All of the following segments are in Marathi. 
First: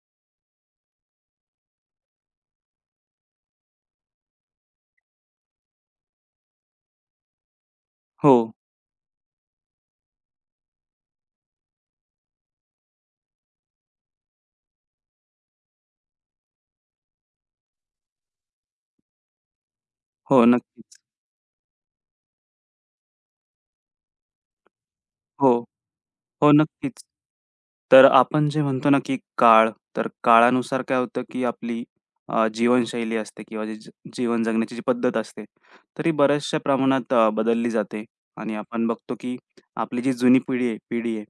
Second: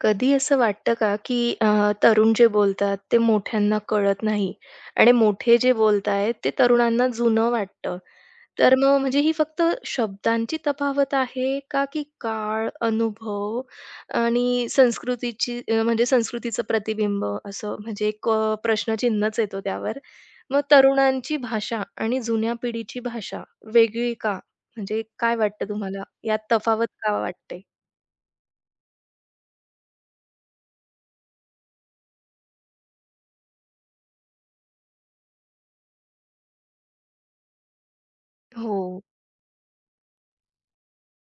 कधी असं वाटतं का, की तरुण जे बोलतात ते मोठ्यांना कळत नाही आणि मोठे जे बोलतायत ते तरुणांना जुनं वाटतं. हो, तर मग म्हणजे ही फक्त शब्दांची तफावत आहे का, की काळ, अनुभव आणि संस्कृतीची म्हणजे संस्कृतीचं प्रतिबिंब असं म्हणजे एक प्रश्नचिन्हच येतो त्यावर. हो. मग नक्कीच. तरुणांची भाषा आणि जुन्या पिढीची भाषा वेगळी का? म्हणजे काय हो, वाटतं तुम्हाला? यात हो. तफावत नक्कीच. का वाटते? तर आपण जे म्हणतो ना, की काळ, तर काळानुसार काय होतं, की आपली जीवनशैली असते किंवा जी जीवन जगण्याची जी पद्धत असते, तर ही बऱ्याचशा प्रमाणात बदलली जाते आणि आपण हो. बघतो, की आपली जी जुनी पिढी आहे,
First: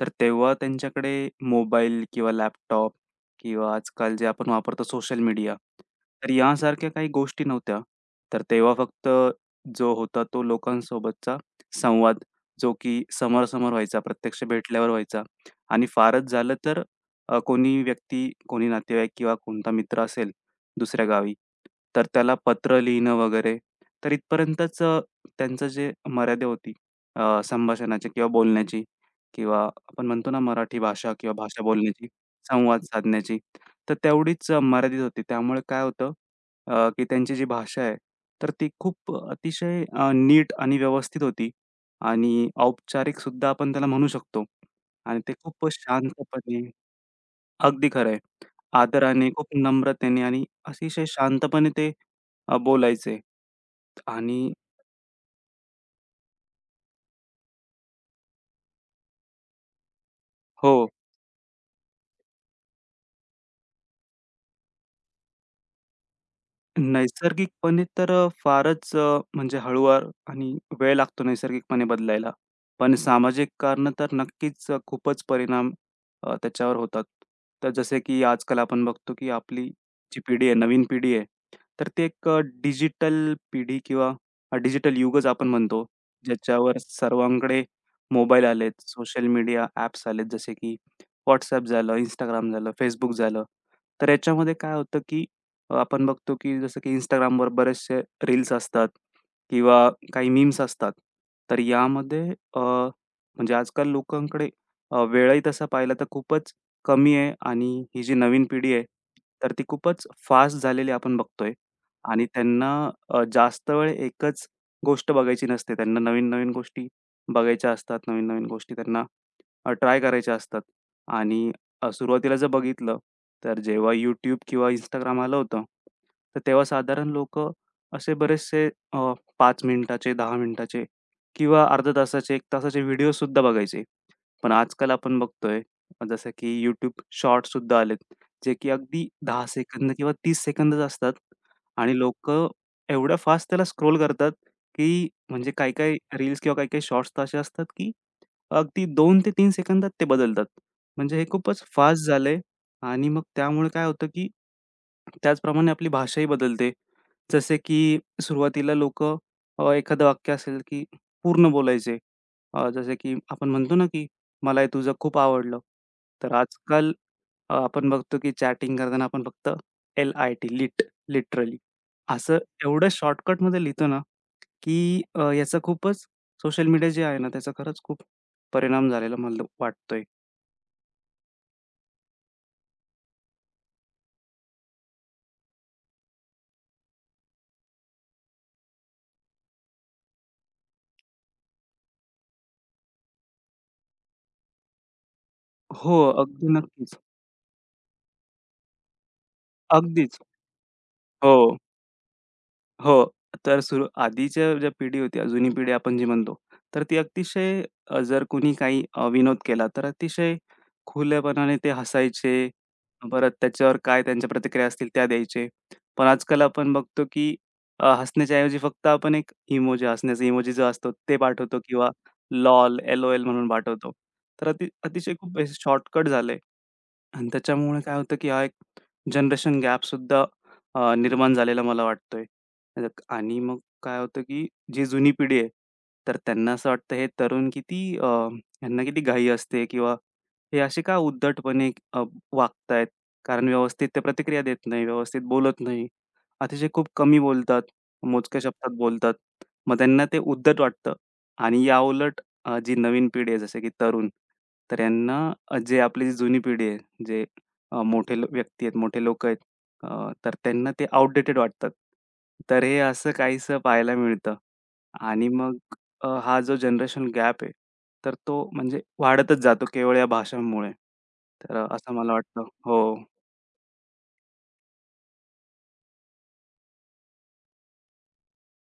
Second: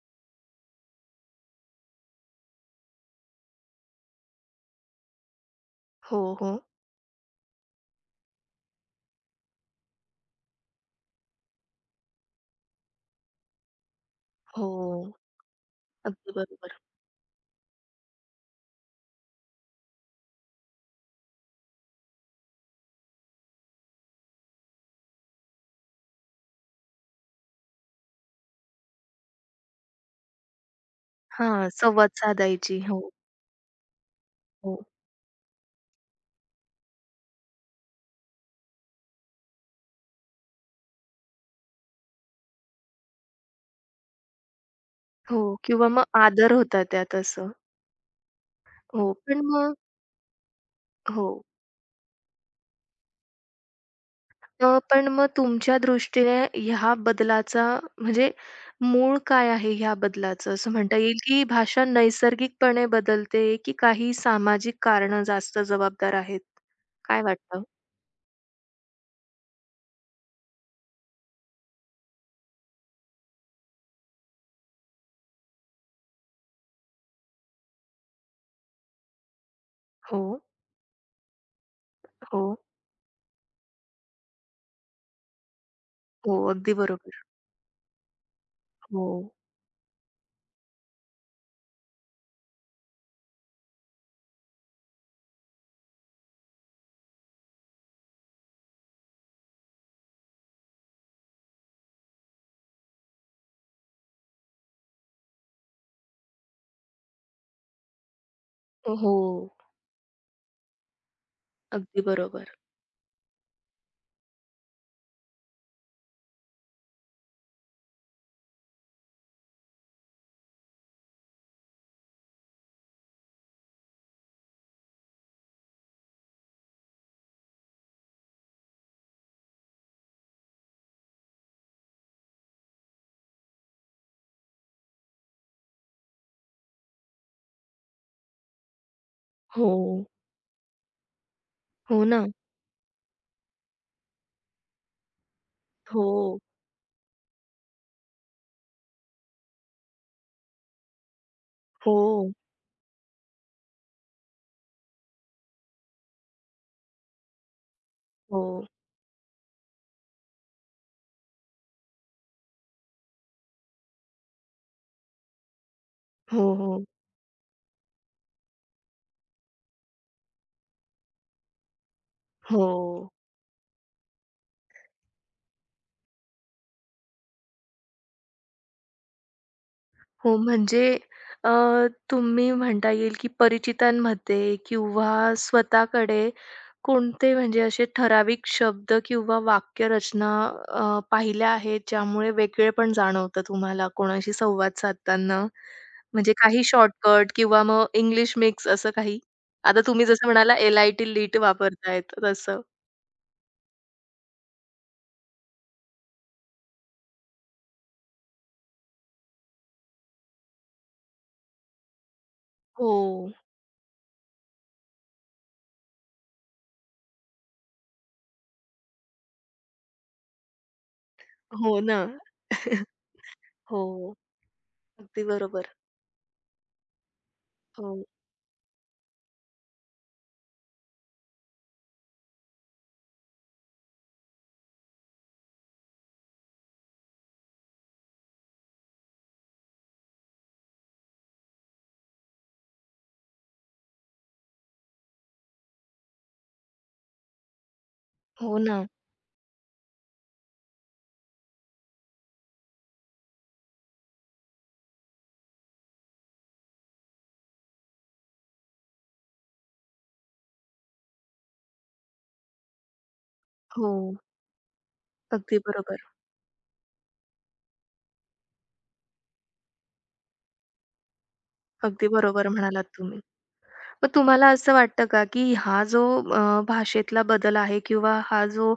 तर तेव्हा त्यांच्याकडे मोबाईल किंवा लॅपटॉप किंवा आजकाल जे आपण वापरतो सोशल मीडिया, हो, तर हो. यासारख्या काही गोष्टी नव्हत्या. तर तेव्हा फक्त जो होता तो लोकांसोबतचा संवाद जो की समोरासमोर व्हायचा, प्रत्यक्ष हो. भेटल्यावर व्हायचा आणि फारच अगदी झालं बरोबर. तर कोणी व्यक्ती, कोणी नातेवाईक किंवा कोणता मित्र असेल दुसऱ्या गावी, तर त्याला पत्र लिहिणं वगैरे. तर इथपर्यंतच त्यांचं जे मर्यादा होती संभाषणाची किंवा बोलण्याची किंवा आपण म्हणतो ना मराठी भाषा किंवा भाषा हां, बोलण्याची, संवाद साधायची. संवाद हो, साधण्याची, तर तेवढीच हो, मर्यादित होती. त्यामुळे काय होतं की त्यांची जी भाषा आहे, तर ती खूप अतिशय नीट आणि व्यवस्थित होती. आणि औपचारिकसुद्धा आपण त्याला म्हणू शकतो. आणि ते हो खूप किंवा मग आदर शांतपणे होता त्यात असं. अगदी खरं आहे. हो, आदराने, पण खूप मग नम्रतेने आणि अतिशय हो. शांतपणे ते बोलायचे. आणि पण मग तुमच्या दृष्टीने ह्या बदलाचा म्हणजे मूळ काय आहे ह्या बदलाचं? असं हो. म्हणता येईल की भाषा नैसर्गिकपणे बदलते, की काही सामाजिक कारण जास्त जबाबदार आहेत? काय वाटतं? नैसर्गिकपणे तर फारच म्हणजे हळूवार आणि वेळ लागतो नैसर्गिकपणे बदलायला. पण सामाजिक कारणं तर नक्कीच खूपच परिणाम त्याच्यावर होतात. तर जसे की आजकाल आपण बघतो की आपली जी हो, पिढी आहे, नवीन पिढी आहे, तर ते एक हो, डिजिटल पिढी किंवा डिजिटल युगच आपण म्हणतो, हो. अगदी ज्याच्यावर बरोबर. सर्वांकडे मोबाईल आलेत, हो, सोशल मीडिया ॲप्स आलेत, जसे की WhatsApp झालं, Instagram झालं, Facebook झालं. तर याच्यामध्ये काय होतं की आपण बघतो की जसं की Instagramवर बरेचसे रील्स असतात किंवा काही मीम्स असतात. तर यामध्ये म्हणजे आजकाल लोकांकडे वेळही तसा पाहिला तर खूपच कमी आहे आणि ही जी नवीन पिढी आहे, हो. तर ती खूपच फास्ट झालेली आपण बघतोय अगदी आणि बरोबर. त्यांना जास्त वेळ एकच गोष्ट बघायची नसते. त्यांना नवीन-नवीन गोष्टी बघायच्या असतात, नवीन-नवीन गोष्टी त्यांना ट्राय करायच्या असतात आणि सुरुवातीला जर बघितलं, तर जेव्हा YouTube किंवा Instagram आलं होतं, तर तेव्हा साधारण लोक असे बरेचसे अ, 5 मिनिटाचे, 10 मिनिटाचे किंवा अर्ध्या तासाचे, 1 तासाचे व्हिडिओसुद्धा बघायचे. पण आजकाल आपण बघतोय जसं की YouTube शॉर्ट्ससुद्धा आलेत, जे की अगदी 10 हो, सेकंद किंवा 30 सेकंदच असतात आणि हो ना. लोकं एवढ्या फास्ट त्याला स्क्रोल करतात, की म्हणजे काही-काही हो, रील्स किंवा काही-काही शॉर्ट्स तर असे असतात, की अगदी 2 ते 3 सेकंदात ते बदलतात. म्हणजे हे खूपच हो, फास्ट झालंय आणि मग त्यामुळे काय होतं, की त्याचप्रमाणे आपली भाषाही बदलते. जसे की हो, सुरुवातीला लोक एखादं वाक्य असेल, की पूर्ण बोलायचे. जसे की आपण म्हणतो ना, की "मला हे तुझं खूप आवडलं." तर हो, हो. आजकाल आपण बघतो, की चॅटिंग करताना आपण फक्त एल-आय-टी लिट लिटरली असं हो. एवढं शॉर्टकटमध्ये लिहितो ना, की याचा खूपच सोशल मीडिया जे आहे ना, त्याचा खरंच खूप परिणाम झालेला मला वाटतोय. हो, म्हणजे अ, तुम्ही म्हणता येईल की परिचितांमध्ये किंवा स्वतःकडे कोणते म्हणजे असे ठराविक शब्द किंवा वाक्यरचना पाहिल्या आहेत, ज्यामुळे वेगळेपण जाणवतं तुम्हाला कोणाशी संवाद साधताना? हो, म्हणजे अगदी काही नक्कीच. शॉर्टकट किंवा मग इंग्लिश मिक्स असं काही? आता तुम्ही अगदीच. जसं म्हणाला एल-आय-टी लीट हो, वापरतायत तसं. हो. तर आधीच्या ज्या पिढी होती, जुनी पिढी आपण जी म्हणतो, तर ती अतिशय जर कोणी काही विनोद केला, तर अतिशय खुलेपणाने ते हसायचे. हो. परत त्याच्यावर काय त्यांच्या प्रतिक्रिया असतील त्या द्यायचे. पण आजकाल आपण बघतो, की हसण्याच्या ऐवजी फक्त आपण एक इमोजी, हसण्याचा इमोजी जो असतो ते पाठवतो हो किंवा ना. LOL, एल-ओ-एल म्हणून हो. पाठवतो. तर अतिशय अगदी खूप बरोबर. शॉर्टकट झालंय. आणि त्याच्यामुळे काय हो. होतं, की हा एक जनरेशन गॅपसुद्धा निर्माण झालेला मला वाटतोय. अ, आणि मग काय होतं, की जी जुनी पिढी आहे, तर त्यांना असं वाटतं हे तरुण किती ह्यांना किती घाई असते किंवा हे असे का उद्धटपणे वागतायत. कारण व्यवस्थित ते प्रतिक्रिया देत नाही, व्यवस्थित बोलत नाही. अतिशय खूप कमी बोलतात, मोजक्या हो शब्दात ना. बोलतात. मग त्यांना ते उद्धट वाटतं आणि याउलट जी नवीन पिढी आहे जसे की तरुण, तर यांना जे आपली जी जुनी पिढी आहे जे मोठे लो व्यक्ती आहेत, मोठे लोकं आहेत तर त्यांना ते आउटडेटेड वाटतात. तर हे असं काहीसं हो. पाहायला मिळतं आणि मग अगदी बरोबर. हा जो जनरेशन गॅप आहे, तर तो म्हणजे वाढतच जातो केवळ या भाषांमुळे. तर असं अगदी मला वाटतं. बरोबर हो, म्हणालात तुम्ही. मग तुम्हाला असं वाटतं का, की हा जो भाषेतला बदल आहे किंवा हा जो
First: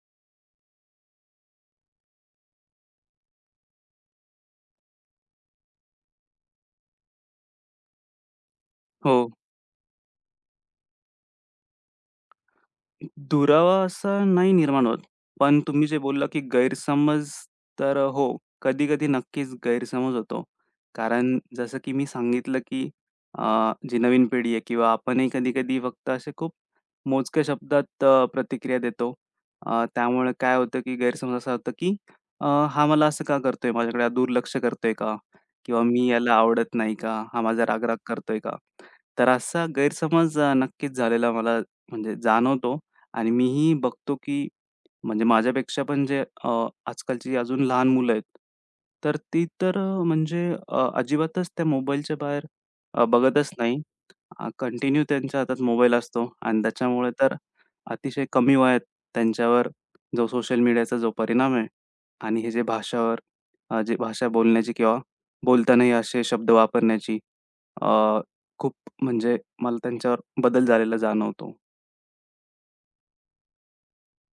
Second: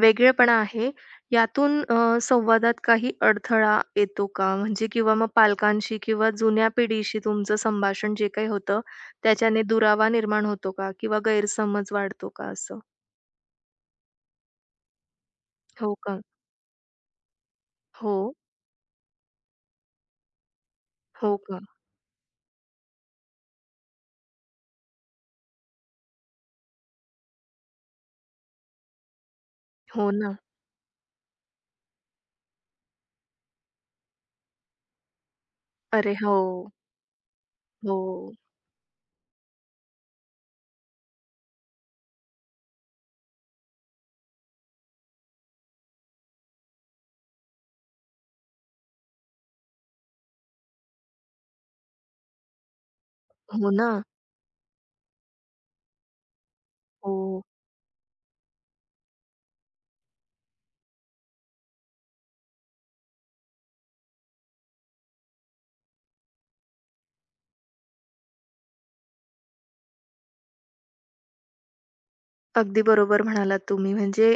वेगळेपणा आहे, यातून संवादात काही अडथळा येतो का? म्हणजे किंवा मग पालकांशी किंवा जुन्या पिढीशी तुमचं संभाषण जे काही होतं, हो. त्याच्याने दुरावा निर्माण होतो का? किंवा गैरसमज वाढतो का असं? दुरावा असा नाही निर्माण होत. पण तुम्ही हो जे का? बोलला, की गैरसमज तर हो. हो, कधी-कधी नक्कीच गैरसमज होतो. हो कारण का? जसं की मी सांगितलं, की जी नवीन पिढी आहे किंवा आपणही कधी-कधी फक्त असे खूप मोजक्या शब्दात प्रतिक्रिया देतो. हो त्यामुळे ना. काय होतं, की गैरसमज असा होतो, की हा मला असं का करतोय? माझ्याकडे दुर्लक्ष करतोय का? किंवा मी अरे हो. याला आवडत नाही का? हा माझा राग हो. करतोय का? तर असा गैरसमज नक्कीच झालेला मला म्हणजे जाणवतो. आणि मीही बघतो की म्हणजे माझ्यापेक्षा पण जे आजकालची अजून लहान मुलं आहेत, तर ती तर म्हणजे अजिबातच त्या मोबाईलच्या बाहेर बघतच हो नाही. ना. कंटिन्यू त्यांच्या हातात मोबाईल असतो आणि त्याच्यामुळे तर हो. अतिशय कमी वयात त्यांच्यावर जो सोशल मीडियाचा जो परिणाम आहे आणि हे जे भाषावर जे भाषा बोलण्याची किंवा बोलतानाही असे शब्द वापरण्याची अ, खूप म्हणजे मला त्यांच्यावर बदल झालेला जाणवतो. अगदी बरोबर म्हणालात तुम्ही. म्हणजे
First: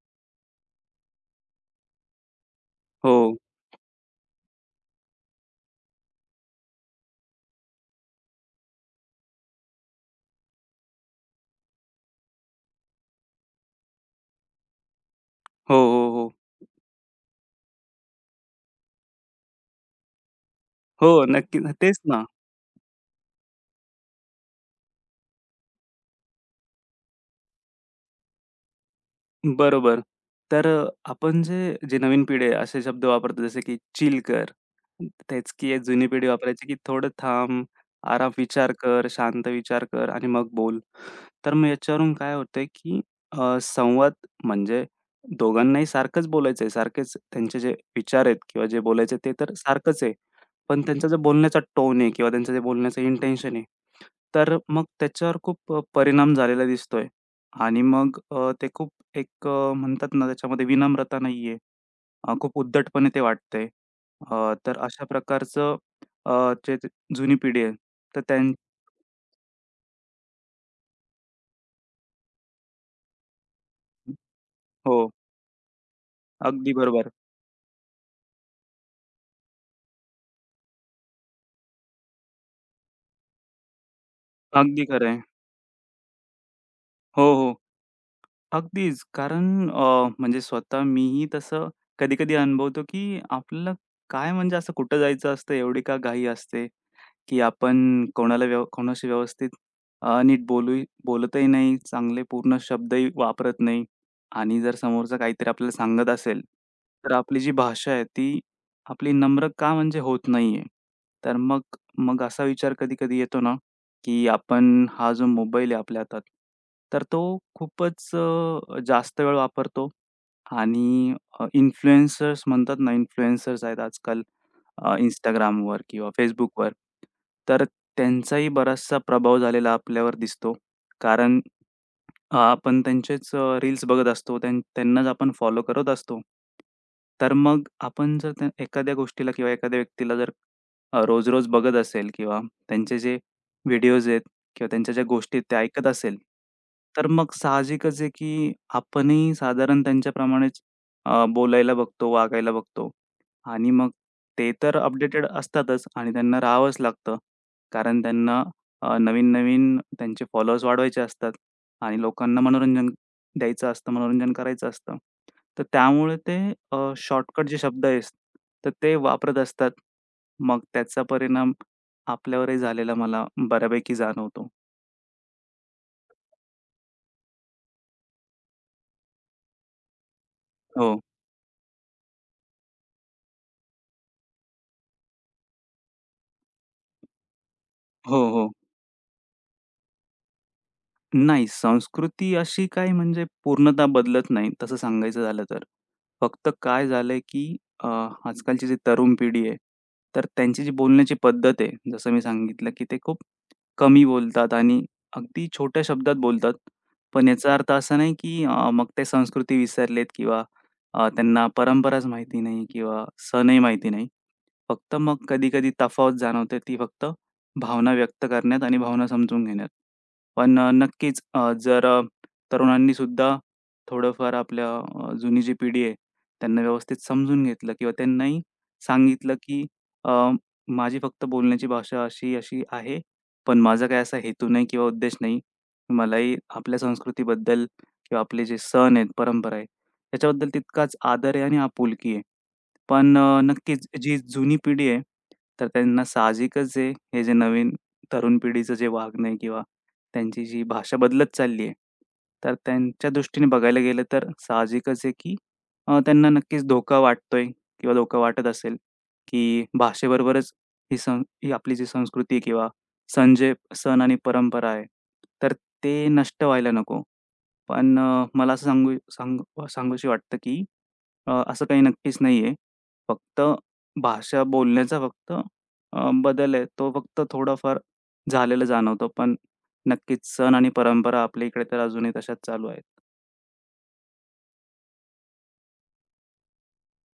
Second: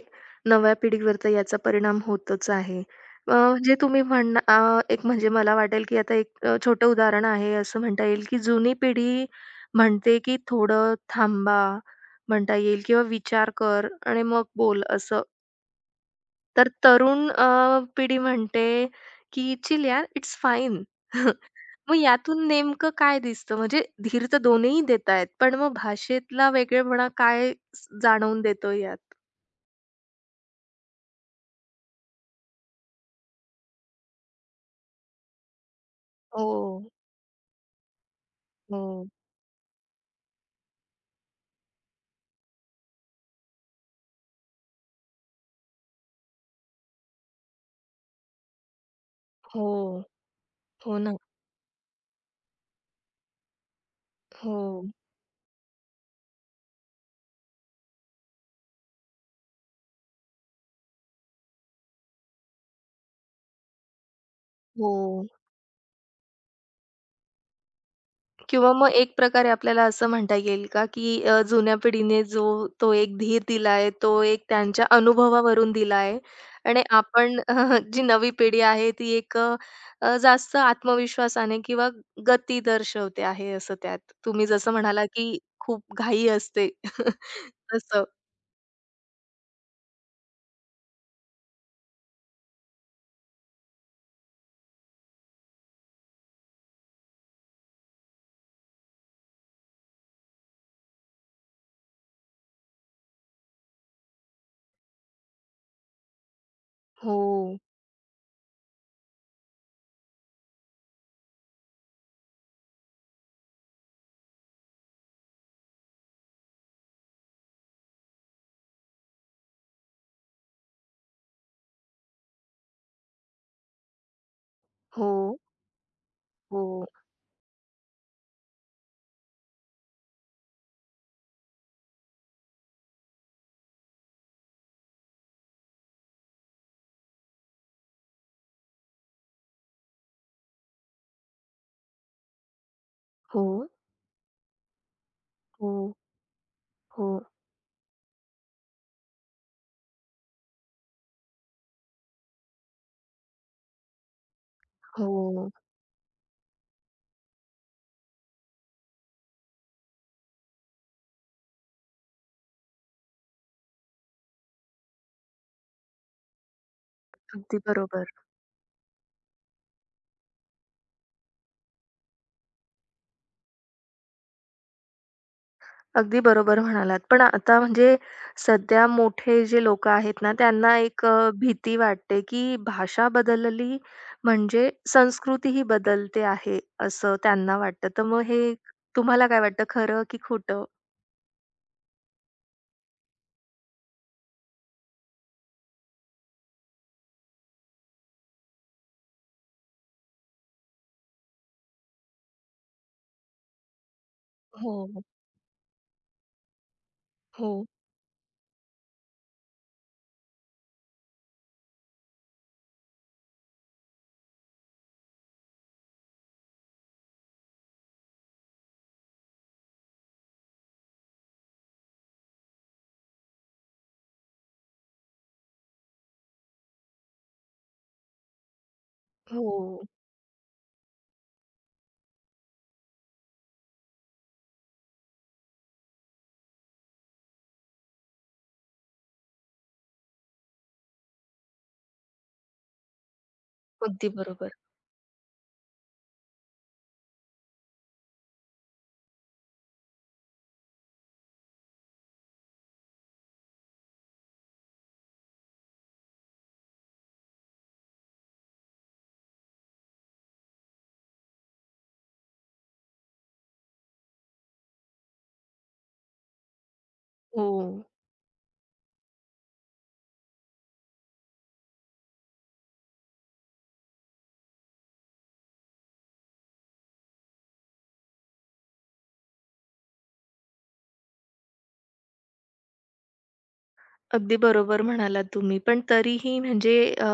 नव्या पिढीवर तर याचा परिणाम होतच आहे. हो. म्हणजे एक म्हणजे मला वाटेल, की आता एक छोटं उदाहरण आहे असं म्हणता येईल, की जुनी पिढी म्हणते, की "थोडं थांबा" म्हणता येईल किंवा "विचार कर आणि मग बोल" असं. हो, हो. तर पिढी म्हणते, की "चिल यार, इट्स फाईन." हो, नक्की. मग तेच ना. यातून नेमकं काय दिसतं? म्हणजे धीर तर दोन्हीही देतायत, पण मग भाषेतला वेगळेपणा काय जाणवून देतो यात? बरोबर. तर आपण जे जे नवीन पिढी आहे असे शब्द वापरतो जसे की चिल कर. तेच की एक जुनी पिढी वापरायची की हो, थोडं थांब, आराम विचार कर, हो, शांत विचार कर आणि मग बोल. तर मग याच्यावरून काय होतंय की संवाद म्हणजे दोघांनाही सारखंच बोलायचं सारखेच त्यांचे जे विचार आहेत किंवा जे बोलायचे ते तर हो, सारखंच आहे. पण हो त्यांचा ना. जो बोलण्याचा टोन आहे किंवा त्यांचं जे बोलण्याचं इंटेन्शन आहे, तर मग हो, त्याच्यावर खूप परिणाम झालेला दिसतोय. आणि मग ते खूप एक म्हणतात ना, त्याच्यामध्ये विनम्रता नाहीये. खूप उद्धटपणे ते वाटतंय. तर हो. अशा प्रकारचं अ, जे ज जुनी पिढी आहे, तर किंवा मग एक प्रकारे आपल्याला असं म्हणता येईल का, की जुन्या पिढीने जो तो एक धीर दिलाय, तो एक त्यांच्या हो, अनुभवावरून दिलाय अगदी आणि बरोबर. आपण जी नवी पिढी आहे ती एक जास्त आत्मविश्वासाने किंवा गती दर्शवते आहे असं त्यात. तुम्ही जसं अगदी म्हणाला, खरं आहे. की खूप घाई असते हो, हो. तसं. अगदीच. कारण म्हणजे स्वतः मीही तसं कधी-कधी अनुभवतो, की आपल्याला काय म्हणजे असं कुठं जायचं असतं, एवढी का घाई असते? की आपण कोणाला कोणाशी व्यवस्थित नीट बोलतही नाही, चांगले पूर्ण शब्दही वापरत नाही आणि जर समोरचा काहीतरी आपल्याला सांगत असेल, तर हो, आपली जी भाषा आहे ती आपली नम्र का म्हणजे होत नाहीये? तर मग मग असा विचार कधी-कधी येतो ना, की आपण हा जो मोबाईल आहे आपल्या हातात, तर तो खूपच जास्त वेळ वापरतो आणि इन्फ्लुएन्सर्स म्हणतात ना, इन्फ्लुएन्सर्स आहेत आजकाल. हो, Instagramवर किंवा Facebookवर. हो, तर त्यांचाही बराचसा प्रभाव झालेला आपल्यावर दिसतो. कारण हां, आपण त्यांचेच रील्स बघत असतो. त्यांनाच आपण फॉलो करत असतो. तर मग आपण जर त्या एखाद्या गोष्टीला किंवा एखाद्या व्यक्तीला जर रोज-रोज बघत असेल किंवा त्यांचे जे हो, व्हिडिओज आहेत किंवा त्यांच्या ज्या गोष्टी आहेत त्या ऐकत हो, असेल, तर हो, मग साहजिकच आहे की आपणही साधारण त्यांच्याप्रमाणेच बोलायला बघतो, वागायला बघतो. आणि मग ते तर अपडेटेड हो. असतातच आणि त्यांना राहावंच लागतं. कारण त्यांना नवीन-नवीन त्यांचे फॉलोअर्स वाढवायचे असतात आणि लोकांना मनोरंजन द्यायचं असतं, मनोरंजन करायचं असतं. तर त्यामुळे ते शॉर्टकट अगदी जे शब्द आहेत, बरोबर. तर ते वापरत असतात. मग त्याचा परिणाम आपल्यावरही झालेला मला बऱ्यापैकी जाणवतो. अगदी बरोबर म्हणालात. पण आता म्हणजे सध्या मोठे जे लोकं आहेत ना, त्यांना हो. एक भीती वाटते, की भाषा बदलली म्हणजे संस्कृतीही बदलते आहे, असं त्यांना वाटतं. तर मग हो, हो. हे तुम्हाला काय वाटतं खरं की खोटं? नाही, संस्कृती अशी काही म्हणजे पूर्णतः बदलत नाही, तसं सांगायचं झालं तर. फक्त काय झालंय, की अ, आजकालची जी तरुण पिढी आहे, तर त्यांची जी बोलण्याची पद्धत आहे, जसं मी सांगितलं, की ते खूप कमी बोलतात आणि हो, अगदी छोट्या शब्दात बोलतात. पण याचा हो, अर्थ असा नाही, की मग ते संस्कृती विसरलेत किंवा त्यांना परंपराच माहिती नाही किंवा सणही माहिती नाही. फक्त मग कधी-कधी तफावत जाणवते ती फक्त भावना व्यक्त करण्यात आणि भावना समजून घेण्यात. पण नक्कीच जर तरुणांनी सुद्धा थोडंफार आपल्या जुनी जी पिढी आहे, त्यांना व्यवस्थित समजून घेतलं किंवा त्यांनाही सांगितलं, की हो. अ, माझी फक्त बोलण्याची भाषा अशी-अशी आहे, पण माझा काही असा हेतू नाही किंवा उद्देश नाही. मलाही आपल्या संस्कृतीबद्दल किंवा आपले जे सण आहेत, परंपरा आहे, त्याच्याबद्दल तितकाच आदर आहे आणि आपुलकी आहे. पण नक्कीच अगदी जी बरोबर. जुनी पिढी आहे, तर त्यांना साहजिकच आहे, हे जे नवीन तरुण पिढीचं जे वागणं आहे किंवा त्यांची जी भाषा बदलत चालली आहे, तर त्यांच्या दृष्टीने बघायला गेलं तर साहजिकच आहे, की त्यांना नक्कीच धोका वाटतोय किंवा धोका वाटत असेल, की भाषेबरोबरच ही आपली जी संस्कृती किंवा सण आणि परंपरा आहे, तर ते नष्ट व्हायला नको. हो. पण मला असं सांगूशी वाटतं, की असं काही नक्कीच नाहीये. फक्त भाषा बोलण्याचा फक्त बदल आहे, तो फक्त थोडाफार झालेला जाणवतो. पण नक्कीच सण आणि परंपरा आपल्या इकडे तर अजूनही तशाच चालू आहेत. अगदी बरोबर म्हणालात तुम्ही. पण तरीही म्हणजे अ,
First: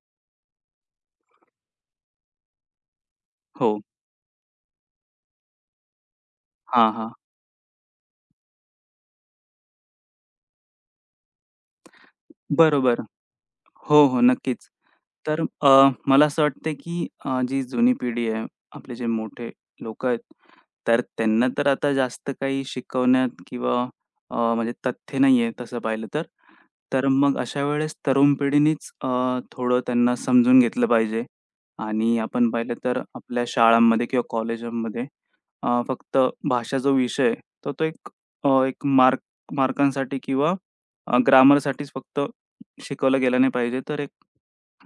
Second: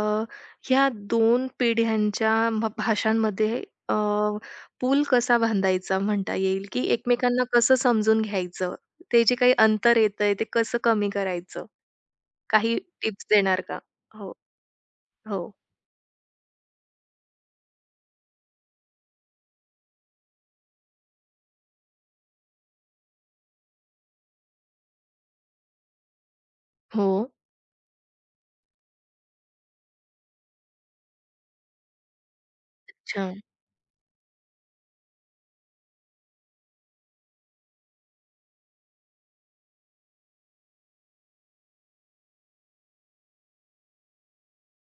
ह्या 2 पिढ्यांच्या भाषांमध्ये हो. अ, पूल कसा बांधायचा म्हणता येईल, की हां. एकमेकांना कसं समजून घ्यायचं? ते जे काही अंतर येतंय ते कसं कमी करायचं? काही बरोबर. टिप्स देणार का? हो, हो. हो, नक्कीच. तर हो. मला असं वाटतं की जी जुनी पिढी आहे, आपले जे मोठे लोकं आहेत, तर त्यांना तर आता जास्त काही शिकवण्यात किंवा म्हणजे तथ्य नाही आहे तसं पाहिलं तर. तर हो. मग अशा वेळेस तरुण पिढीनेच थोडं त्यांना समजून घेतलं पाहिजे आणि आपण पाहिलं तर अच्छा. आपल्या शाळांमध्ये किंवा कॉलेजांमध्ये फक्त भाषा जो विषय आहे, तर तो एक एक मार्क मार्कांसाठी किंवा ग्रामरसाठीच फक्त शिकवलं गेलं नाही पाहिजे. तर एक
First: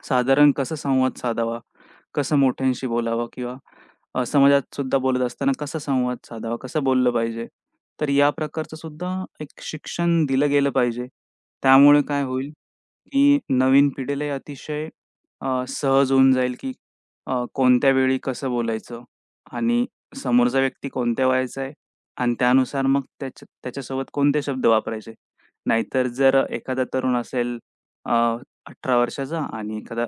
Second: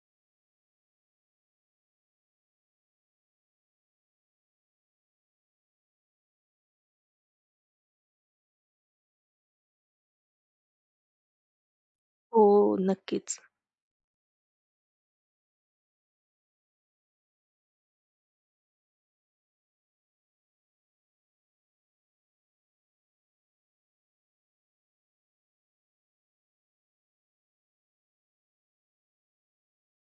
साधारण कसा संवाद साधावा, कसं मोठ्यांशी बोलावं किंवा समाजात सुद्धा बोलत असताना कसा संवाद साधावा, कसं बोललं पाहिजे. तर या प्रकारचं सुद्धा एक शिक्षण दिलं गेलं पाहिजे. त्यामुळे काय हो, होईल, नक्कीच. की नवीन पिढीलाही अतिशय सहज होऊन जाईल, की कोणत्या वेळी कसं बोलायचं आणि समोरचा व्यक्ती कोणत्या वयाचा आहे आणि त्यानुसार मग त्याच्यासोबत कोणते शब्द वापरायचे. नाहीतर जर एखादा तरुण असेल अ, 18 वर्षाचा आणि एखादा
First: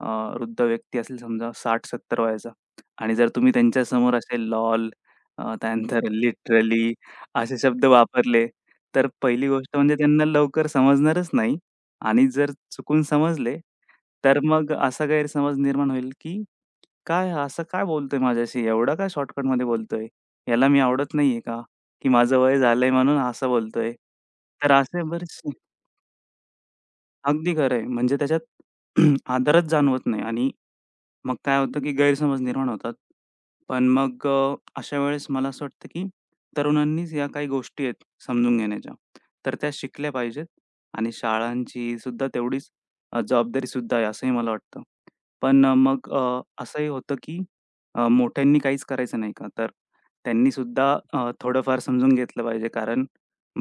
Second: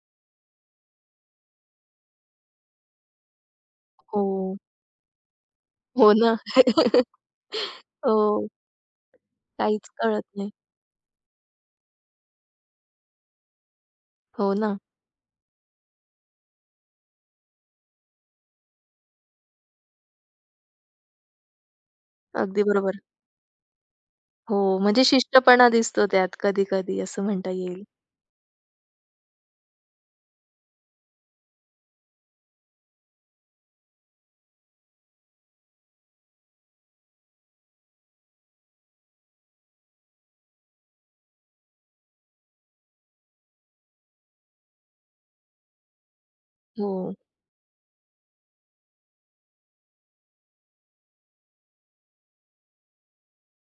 अ, वृद्ध व्यक्ती असेल समजा 60-70 वयाचा आणि जर तुम्ही त्यांच्यासमोर हो. असे "लॉल" त्यानंतर हो ना. "लिटरली" असे शब्द वापरले, हो, तर पहिली गोष्ट काहीच म्हणजे कळत त्यांना नाही. लवकर समजणारच नाही. आणि जर चुकून समजले, तर हो मग ना, असा गैरसमज निर्माण होईल, की "काय हा असं काय बोलतोय माझ्याशी? एवढा काय शॉर्टकटमध्ये बोलतोय? याला मी आवडत नाहीये का? की माझं वय अगदी झालंय बरोबर. म्हणून असं बोलतोय?" हो, तर असे म्हणजे बरेच शिष्टपणा दिसतो त्यात कधी-कधी असं म्हणता अगदी खरं येईल. आहे. म्हणजे त्याच्यात आदरच जाणवत नाही आणि मग काय होतं, की गैरसमज निर्माण होतात. पण मग अशा वेळेस मला असं वाटतं, की तरुणांनीच या काही गोष्टी आहेत समजून घेण्याच्या, तर त्या शिकल्या पाहिजेत आणि शाळांची सुद्धा तेवढीच जबाबदारीसुद्धा आहे असंही मला वाटतं. पण मग असंही हो, होतं, की मोठ्यांनी काहीच करायचं नाही का? तर त्यांनीसुद्धा थोडंफार समजून घेतलं पाहिजे कारण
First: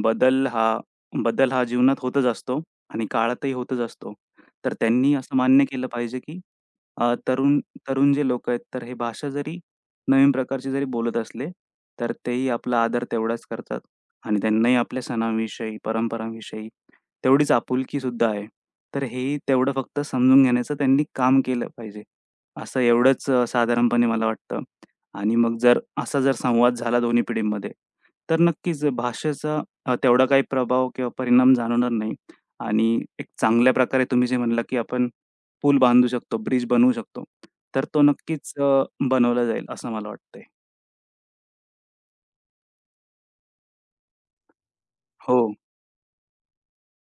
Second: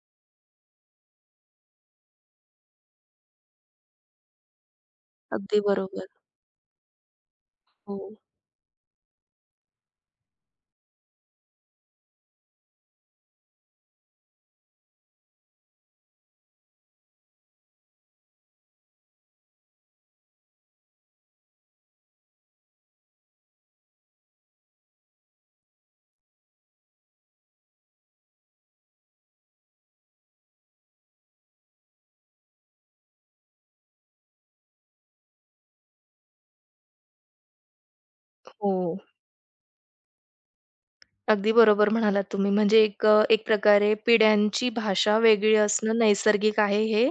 बदल हा बदल हा जीवनात होतच असतो. आणि काळातही होतच असतो. तर त्यांनी असं अगदी मान्य केलं बरोबर. पाहिजे, की तरुण तरुण हो. जे लोकं आहेत, तर हे भाषा जरी नवीन प्रकारची जरी बोलत असले, तर तेही आपला आदर तेवढाच करतात आणि त्यांनाही आपल्या सणांविषयी, परंपरांविषयी तेवढीच आपुलकीसुद्धा आहे. तर हेही तेवढं फक्त समजून घेण्याचं त्यांनी काम केलं पाहिजे. असं एवढंच साधारणपणे मला वाटतं आणि मग जर असा संवाद झाला दोन्ही पिढींमध्ये, तर नक्कीच भाषेचा तेवढा काही प्रभाव किंवा परिणाम जाणवणार नाही. आणि एक चांगल्या प्रकारे तुम्ही जे म्हणला, की आपण पूल बांधू शकतो, ब्रिज बनवू शकतो. तर तो नक्कीच हो, बनवला जाईल असं मला वाटतंय. अगदी बरोबर म्हणालात तुम्ही. म्हणजे एक एक प्रकारे पिढ्यांची भाषा हो, वेगळी असणं नैसर्गिक आहे हे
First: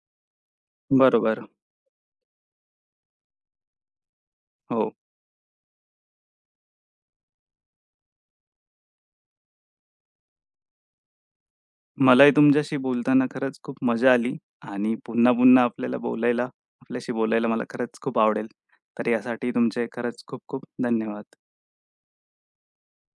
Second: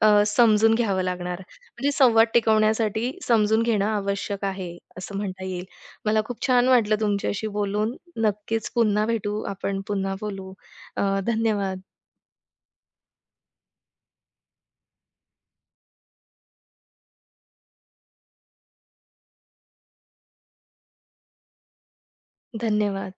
समजून घ्यावं लागणार. बरोबर. म्हणजे संवाद टिकवण्यासाठी समजून घेणं आवश्यक आहे, हो. असं म्हणता येईल. मला खूप छान वाटलं तुमच्याशी बोलून. नक्कीच पुन्हा भेटू, आपण पुन्हा बोलू. धन्यवाद, मलाही तुमच्याशी बोलताना खरंच खूप मजा आली आणि पुन्हा-पुन्हा आपल्याला बोलायला आपल्याशी बोलायला मला खरंच खूप आवडेल. तर यासाठी तुमचे खरंच खूप-खूप धन्यवाद. धन्यवाद.